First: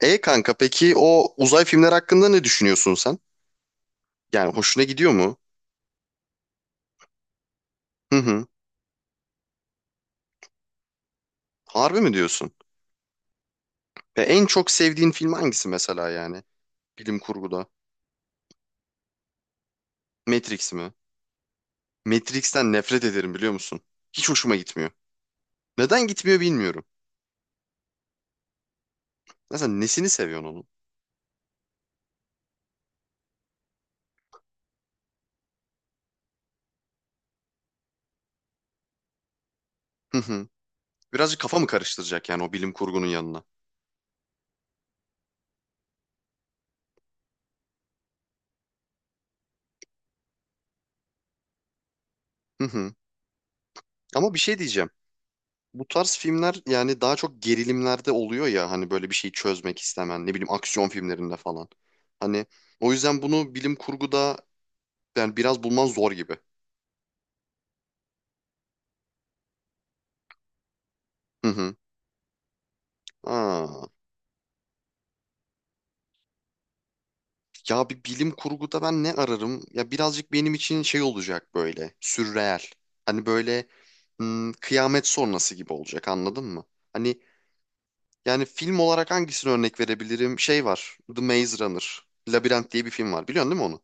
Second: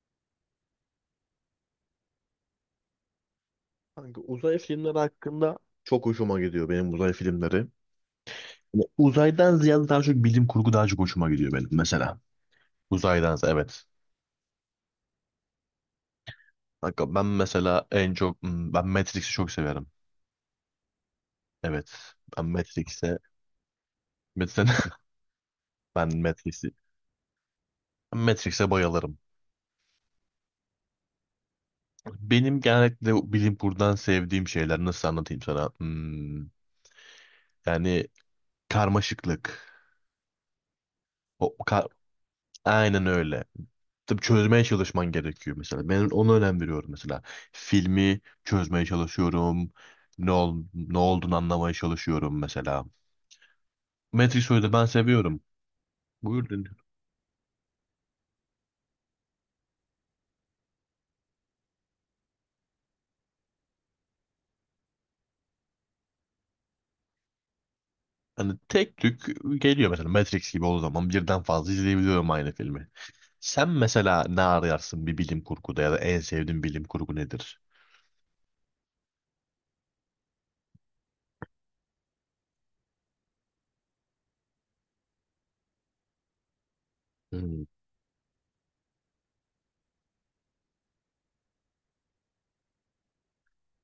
E kanka peki o uzay filmler hakkında ne düşünüyorsun sen? Kanka Yani uzay hoşuna filmleri gidiyor mu? hakkında çok hoşuma gidiyor benim uzay filmleri. Hı hı. Ama uzaydan ziyade daha çok bilim kurgu daha çok hoşuma gidiyor benim Harbi mi mesela. diyorsun? Uzaydan ziyade, evet. Ve en çok sevdiğin film hangisi mesela yani? Kanka Bilim ben kurguda. mesela en çok ben Matrix'i çok severim. Matrix mi? Evet. Ben Matrix'ten nefret Matrix'e ederim biliyor musun? Hiç hoşuma mesela gitmiyor. Neden ben gitmiyor Matrix'i bilmiyorum. ben Matrix'e bayılırım. Mesela nesini seviyorsun onun? Benim genellikle bilim kurgudan sevdiğim şeyler nasıl anlatayım sana? Yani karmaşıklık. Hı hı. Birazcık O, kafa mı ka- karıştıracak yani o bilim kurgunun aynen yanına? öyle. Tabii çözmeye çalışman gerekiyor mesela. Ben ona önem veriyorum mesela. Filmi çözmeye çalışıyorum. Ne olduğunu anlamaya çalışıyorum Hı mesela. hı. Ama bir şey Matrix'i de ben diyeceğim. seviyorum. Bu tarz filmler Buyurun. yani daha çok gerilimlerde oluyor ya hani böyle bir şeyi çözmek istemen ne bileyim aksiyon filmlerinde falan. Hani o yüzden bunu bilim kurguda yani biraz bulman zor gibi. Hani tek tük geliyor mesela Matrix gibi olduğu zaman birden Hı fazla hı. izleyebiliyorum aynı filmi. Sen Aa. mesela ne arayarsın bir bilim kurguda ya da en sevdiğin bilim kurgu nedir? Ya bir bilim kurguda ben ne ararım? Ya birazcık benim için şey olacak böyle sürreel. Hani böyle kıyamet sonrası gibi olacak anladın mı? Hani Hmm. yani film olarak hangisini örnek verebilirim? Şey var The Maze Runner. Labirent diye bir film var biliyorsun değil mi onu?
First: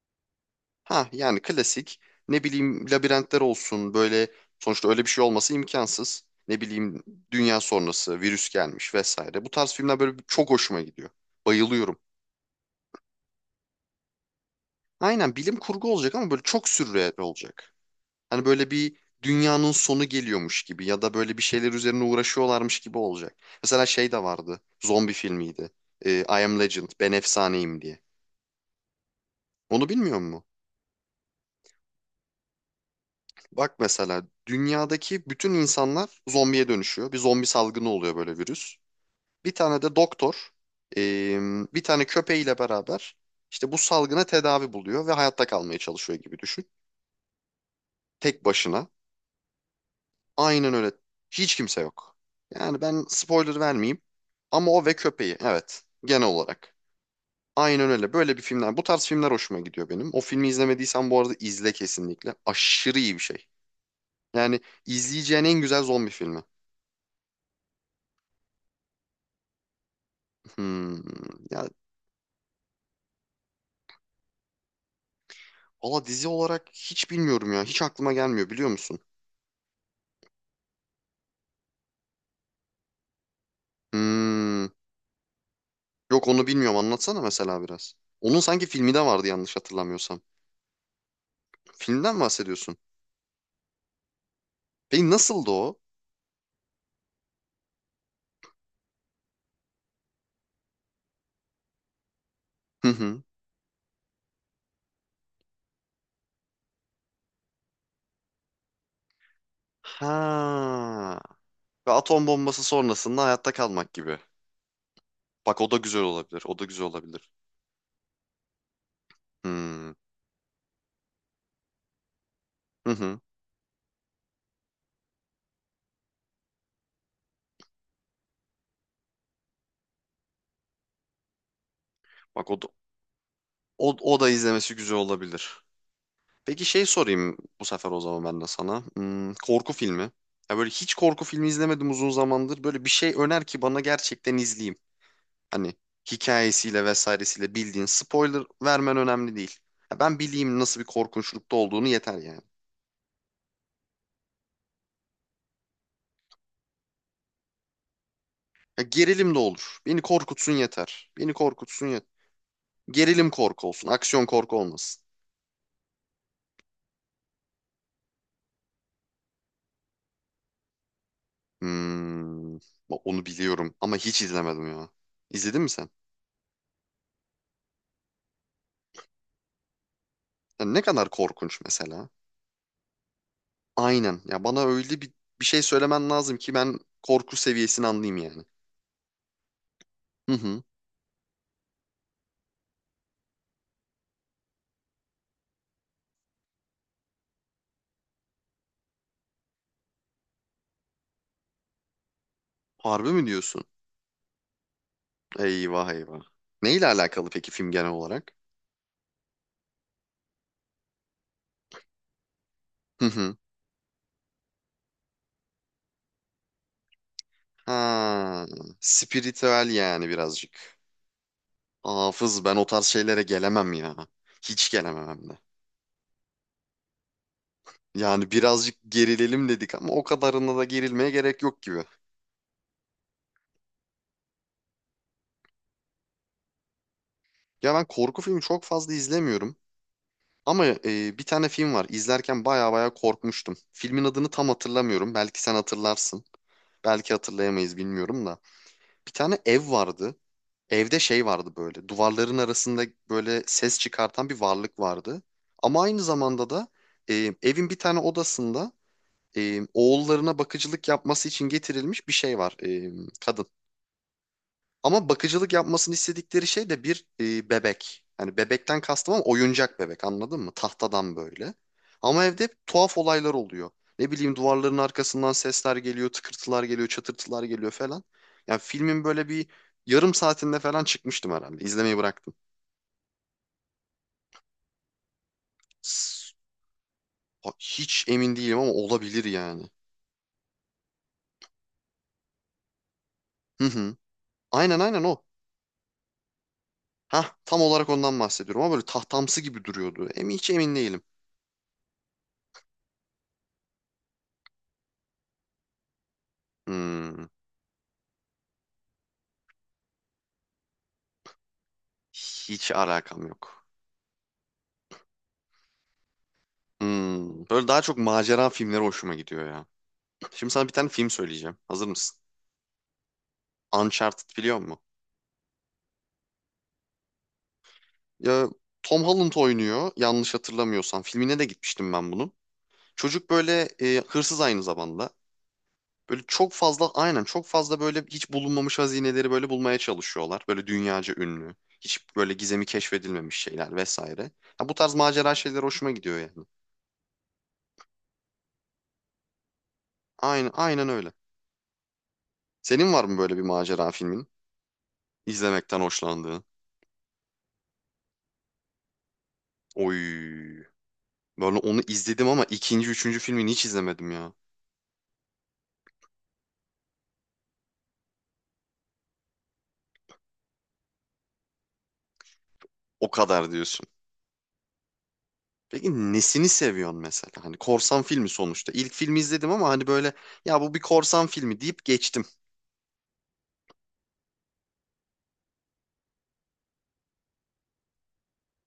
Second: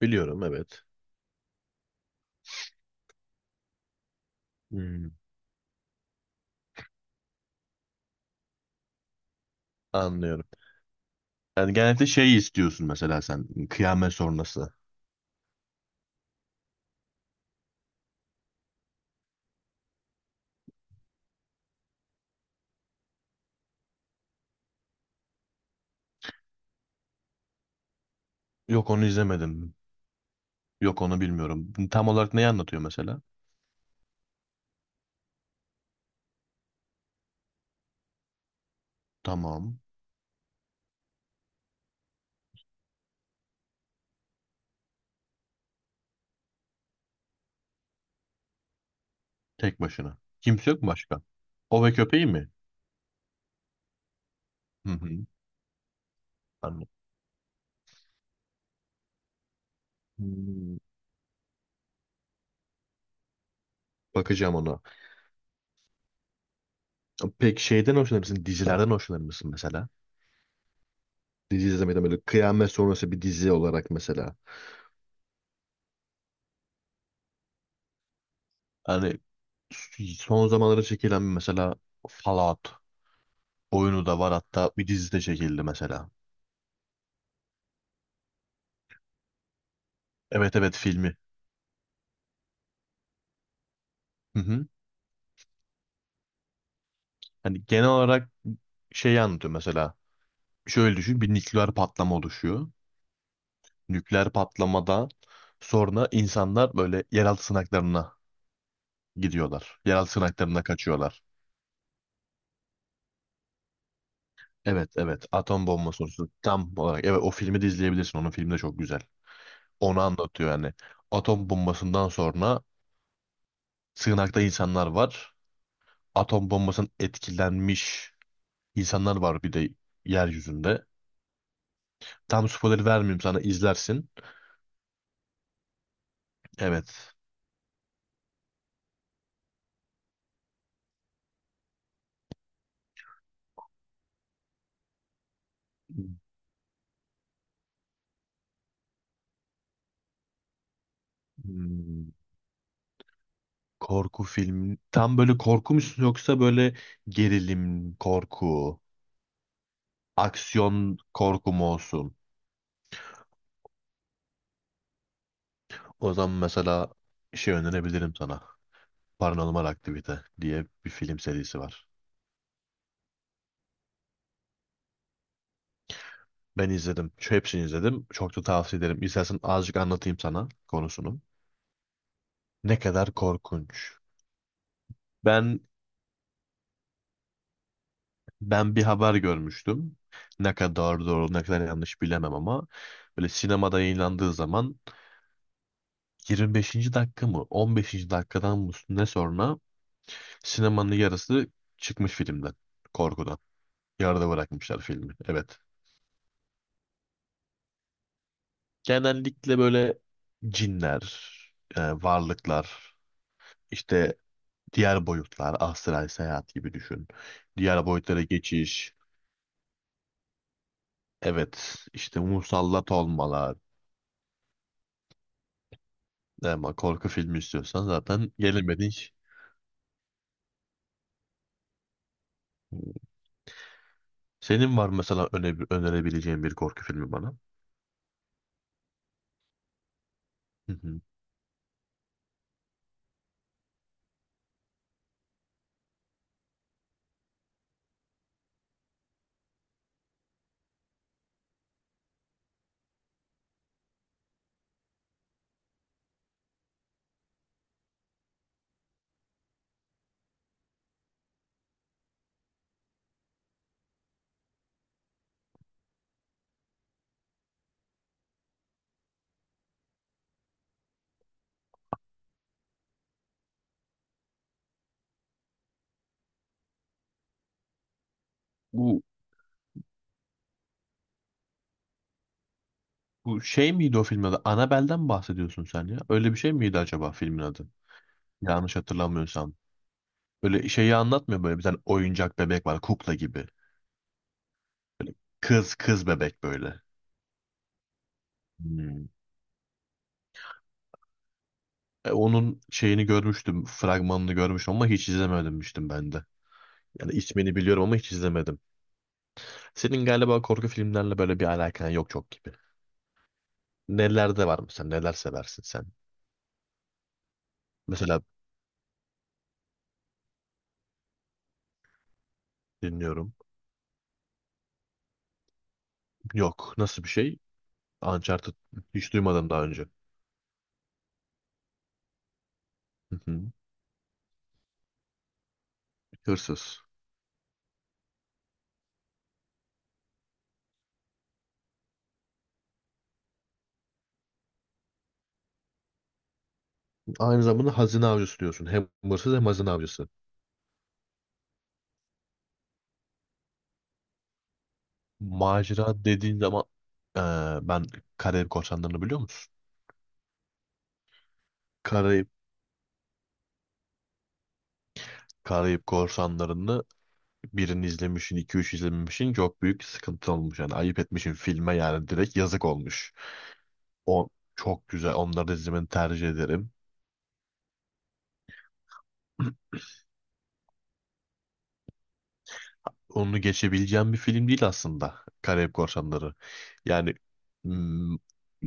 Biliyorum, evet. Ha yani klasik ne bileyim labirentler olsun böyle sonuçta öyle bir Hmm. şey olması imkansız. Ne bileyim dünya sonrası virüs gelmiş vesaire. Bu tarz filmler böyle Anlıyorum. çok hoşuma gidiyor. Yani Bayılıyorum. genellikle şey istiyorsun mesela, sen, kıyamet sonrası. Aynen bilim kurgu olacak ama böyle çok sürreal olacak. Hani böyle bir dünyanın sonu geliyormuş gibi ya da böyle bir şeyler üzerine uğraşıyorlarmış gibi olacak. Mesela şey de vardı. Zombi filmiydi. I Am Legend, Ben Efsaneyim diye. Yok, onu izlemedim. Onu bilmiyor musun? Yok, onu bilmiyorum. Tam olarak neyi anlatıyor mesela? Bak mesela dünyadaki bütün insanlar zombiye dönüşüyor. Bir zombi salgını oluyor böyle virüs. Bir Tamam. tane de doktor eee, bir tane köpeğiyle beraber işte bu salgına tedavi buluyor ve hayatta kalmaya çalışıyor gibi düşün. Tek başına. Tek başına. Kimse Aynen yok mu öyle. başka? Hiç kimse O ve yok. köpeği mi? Yani ben spoiler vermeyeyim. Ama o Hı ve hı. köpeği evet genel olarak. Anladım. Aynen öyle. Böyle bir filmler. Bu tarz filmler hoşuma gidiyor benim. O filmi Hmm. izlemediysen bu arada izle kesinlikle. Aşırı iyi bir şey. Bakacağım Yani ona. izleyeceğin en güzel zombi filmi. Peki şeyden hoşlanır mısın? Dizilerden hoşlanır mısın mesela? Hmm. Ya Dizi izlemeden böyle kıyamet sonrası bir dizi olarak mesela. valla dizi olarak hiç bilmiyorum ya. Hiç aklıma gelmiyor biliyor musun? Hani son zamanlarda çekilen mesela Fallout oyunu da var, Hmm. hatta bir dizi de çekildi mesela. Yok onu bilmiyorum. Anlatsana mesela biraz. Onun sanki filmi de vardı yanlış hatırlamıyorsam. Evet evet, filmi. Filmden mi bahsediyorsun? Hı hı. Peki nasıldı o? Hani genel olarak şeyi anlatıyor mesela. Şöyle düşün, bir nükleer patlama oluşuyor. Hı hı. Nükleer patlamadan sonra insanlar böyle yeraltı sığınaklarına gidiyorlar. Yeraltı sığınaklarına Ha. kaçıyorlar. Ve atom bombası sonrasında hayatta kalmak gibi. Evet evet, Bak atom o da bombası güzel sorusu olabilir. O da tam güzel olarak, evet, olabilir. o filmi de izleyebilirsin, onun filmi de çok güzel. Hmm. Onu anlatıyor yani. Atom bombasından sonra Hı hı. sığınakta insanlar var. Atom bombasının etkilenmiş insanlar var bir de yeryüzünde. Tam Bak o da, spoiler vermeyeyim sana, o, izlersin. o da izlemesi güzel olabilir. Peki şey Evet. sorayım bu sefer o zaman ben de sana. Korku filmi. Ya böyle hiç korku filmi izlemedim uzun zamandır. Böyle bir şey öner ki bana gerçekten izleyeyim. Hani hikayesiyle vesairesiyle bildiğin spoiler vermen önemli değil. Ya ben bileyim nasıl bir korkunçlukta olduğunu Hmm. yeter yani. Korku filmi. Tam böyle korku mu yoksa böyle gerilim korku, Ya gerilim de olur. Beni korkutsun aksiyon yeter. Beni korku mu korkutsun yeter. olsun? Gerilim korku olsun. Aksiyon korku olmasın. O zaman mesela şey önerebilirim sana. Paranormal Aktivite diye bir film serisi var. Bak onu biliyorum ama hiç izlemedim ya. İzledin mi sen? Ben izledim. Şu hepsini izledim. Çok da tavsiye ederim. İstersen azıcık anlatayım sana Ya ne kadar konusunu. korkunç mesela? Ne kadar korkunç. Aynen. Ya bana öyle bir Ben şey söylemen lazım ki ben korku seviyesini anlayayım yani. ben bir haber görmüştüm. Hı Ne hı. kadar doğru, ne kadar yanlış bilemem ama böyle sinemada yayınlandığı zaman 25. dakika mı 15. dakikadan mı ne sonra sinemanın yarısı çıkmış filmden Harbi mi korkudan. diyorsun? Yarıda bırakmışlar filmi. Evet. Eyvah eyvah. Neyle alakalı peki film genel olarak? Genellikle böyle cinler, varlıklar, Hı hı. işte diğer boyutlar, astral seyahat gibi düşün. Diğer boyutlara Ha, geçiş. spiritüel yani birazcık. Evet, işte Hafız ben o tarz musallat şeylere olmalar. gelemem ya. Hiç gelemem hem de. Ama korku filmi istiyorsan Yani zaten birazcık gelemedin. gerilelim dedik ama o kadarına da gerilmeye gerek yok gibi. Senin var mesela önerebileceğin bir korku filmi bana. Ya ben korku filmi çok fazla izlemiyorum. Ama Hı hı. Bir tane film var. İzlerken baya baya korkmuştum. Filmin adını tam hatırlamıyorum. Belki sen hatırlarsın. Belki hatırlayamayız bilmiyorum da. Bir tane ev vardı. Evde şey vardı böyle. Duvarların arasında böyle ses çıkartan bir varlık vardı. Ama aynı zamanda da evin bir tane odasında oğullarına bakıcılık yapması için getirilmiş bir şey var. Kadın. Ama bakıcılık yapmasını istedikleri şey de bir bebek. Hani bebekten kastım ama oyuncak bebek anladın mı? Tahtadan böyle. Ama evde hep tuhaf olaylar oluyor. Ne bileyim duvarların arkasından sesler geliyor, tıkırtılar geliyor, çatırtılar geliyor falan. Yani Bu filmin böyle bir yarım saatinde falan çıkmıştım herhalde. İzlemeyi bıraktım. Bu şey miydi o filmin adı? Annabelle'den bahsediyorsun sen ya. Öyle S- bir şey miydi acaba filmin adı? Hiç emin değilim ama Yanlış olabilir hatırlamıyorsam. yani. Öyle şeyi anlatmıyor, böyle bir tane oyuncak bebek var, kukla gibi. Hı hı. Aynen o. Kız bebek böyle. Hah tam olarak ondan bahsediyorum ama böyle Hmm. tahtamsı gibi duruyordu. Hiç emin değilim. E, onun şeyini görmüştüm, fragmanını görmüştüm ama hiç izlememiştim ben de. Yani Hmm, ismini biliyorum ama hiç izlemedim. Senin galiba korku filmlerle böyle bir alakan yok çok gibi. hiç alakam yok. Nelerde var mesela? Neler seversin sen? Böyle daha çok Mesela macera filmleri hoşuma gidiyor ya. Şimdi sana bir tane film söyleyeceğim. Hazır mısın? dinliyorum. Uncharted biliyor musun? Yok. Nasıl bir şey? Ya, Uncharted, Tom hiç Holland duymadım daha önce. oynuyor yanlış hatırlamıyorsam. Filmine de gitmiştim ben bunun. Hı Çocuk hı. böyle hırsız aynı zamanda. Böyle Hırsız. Çok fazla böyle hiç bulunmamış hazineleri böyle bulmaya çalışıyorlar. Böyle dünyaca ünlü. Hiç böyle gizemi keşfedilmemiş şeyler vesaire. Ha, bu tarz macera şeyler hoşuma gidiyor yani. Aynı zamanda hazine avcısı diyorsun. Hem hırsız hem hazine avcısı. Aynen öyle. Senin var mı böyle bir macera filmin? İzlemekten Macera dediğin hoşlandığın? zaman ben Karayip Korsanları'nı biliyor musun? Oy. Böyle onu izledim Karayip, ama ikinci, üçüncü filmini hiç izlemedim ya. Karayip Korsanları'nı birini izlemişsin, iki üç izlememişsin, çok büyük sıkıntı olmuş. Yani ayıp etmişsin filme yani, direkt yazık O olmuş. kadar diyorsun. O çok güzel. Onları da izlemeni Peki tercih nesini ederim. seviyorsun mesela? Hani korsan filmi sonuçta. İlk filmi izledim ama hani böyle ya bu bir korsan filmi deyip geçtim. Onu geçebileceğim bir film değil aslında Karayip Korsanları. Yani mm,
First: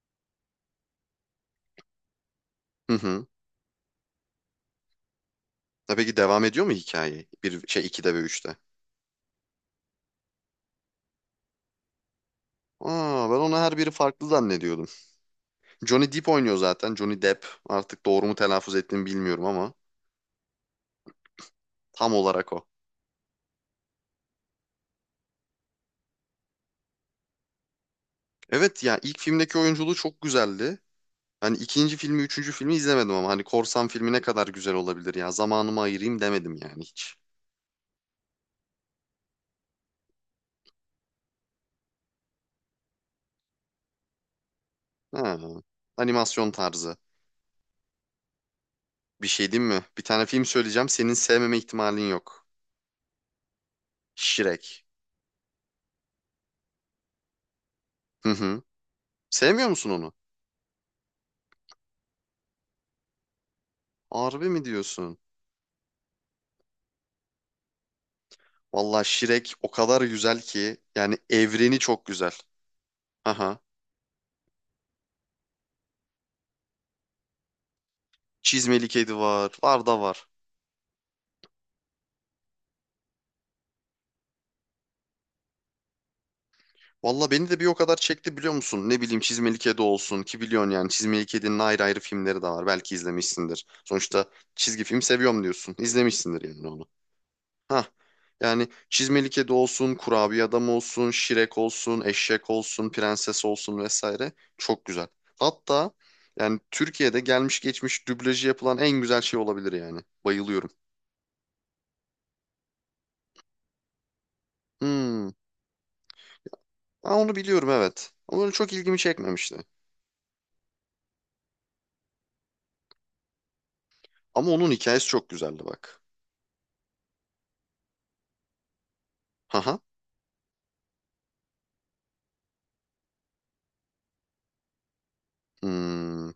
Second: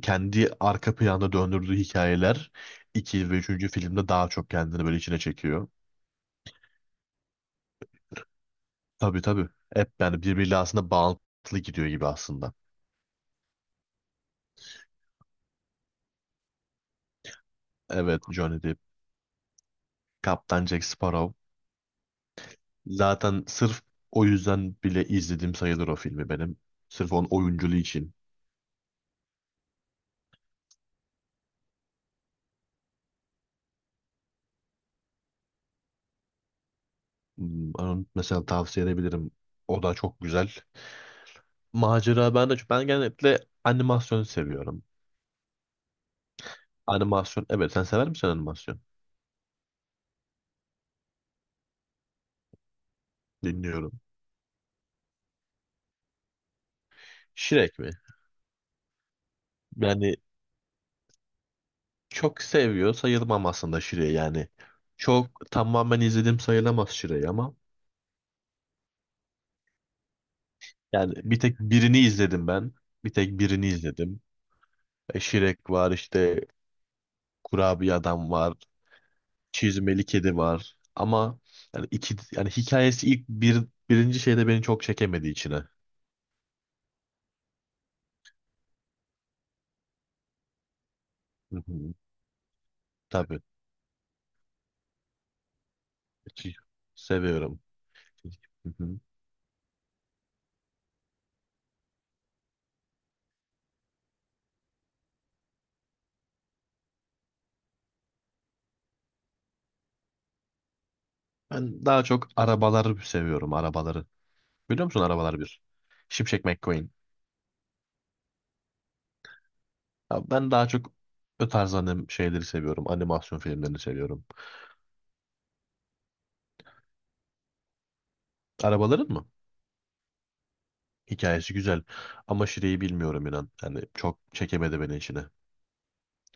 kendi arka planda döndürdüğü hikayeler Hı hı. 2 ve üçüncü filmde daha çok kendini böyle içine çekiyor. Ya peki devam ediyor mu hikaye? Bir şey 2'de ve üçte? Tabii tabii. Hep yani birbiriyle aslında bağlantılı gidiyor gibi aslında. Aa ben onu her biri farklı zannediyordum. Johnny Depp oynuyor zaten. Johnny Depp. Artık Evet, doğru mu Johnny telaffuz Depp, ettiğimi bilmiyorum ama Kaptan Jack Sparrow. tam olarak o. Zaten sırf o yüzden bile izlediğim sayılır o filmi benim. Sırf onun oyunculuğu için. Evet ya ilk filmdeki oyunculuğu çok güzeldi. Hani ikinci filmi, üçüncü filmi izlemedim ama hani korsan filmi ne kadar güzel olabilir ya. Zamanımı ayırayım demedim yani hiç. Onu mesela tavsiye edebilirim. O da çok güzel. Macera, ben genellikle animasyon seviyorum. Ha, animasyon tarzı. Animasyon, evet, sen sever misin animasyon? Bir şey diyeyim mi? Bir tane film söyleyeceğim. Senin sevmeme ihtimalin yok. Dinliyorum. Shrek. Shrek mi? Hı hı. Sevmiyor musun onu? Yani çok seviyor sayılmam aslında Shrek'i yani. Harbi mi diyorsun? Çok tamamen izledim sayılamaz Shrek'i ama Valla Shrek o kadar güzel ki. yani Yani bir tek evreni birini çok güzel. izledim ben. Bir tek Aha. birini izledim. E, Shrek var, işte kurabiye adam var. Çizmeli Kedi var. Var da Çizmeli var. kedi var. Ama yani iki yani hikayesi ilk bir birinci şeyde beni çok çekemedi içine. Hı Valla beni de bir o kadar çekti biliyor musun? Ne bileyim Çizmeli Kedi olsun ki biliyorsun yani Çizmeli Kedi'nin ayrı hı. ayrı filmleri de var. Belki Tabii. izlemişsindir. Sonuçta çizgi film seviyorum diyorsun. İzlemişsindir Hiç. yani onu. Seviyorum. Ha yani Hı hı. Çizmeli Kedi olsun, Kurabiye Adam olsun, Şirek olsun, Eşek olsun, Prenses olsun vesaire çok güzel. Hatta yani Türkiye'de gelmiş geçmiş dublajı yapılan en güzel şey olabilir yani. Bayılıyorum. Ben daha çok arabaları seviyorum, arabaları. Biliyor musun Hmm. Arabalar bir? Şimşek McQueen. Ha, onu biliyorum evet. Ama öyle çok ilgimi çekmemişti. Ya ben daha çok o tarz şeyleri seviyorum. Animasyon filmlerini seviyorum. Ama onun hikayesi çok güzeldi bak. Arabaların mı? Haha. Hikayesi güzel. Ama Şire'yi bilmiyorum inan. Yani çok çekemedi beni içine. Hmm.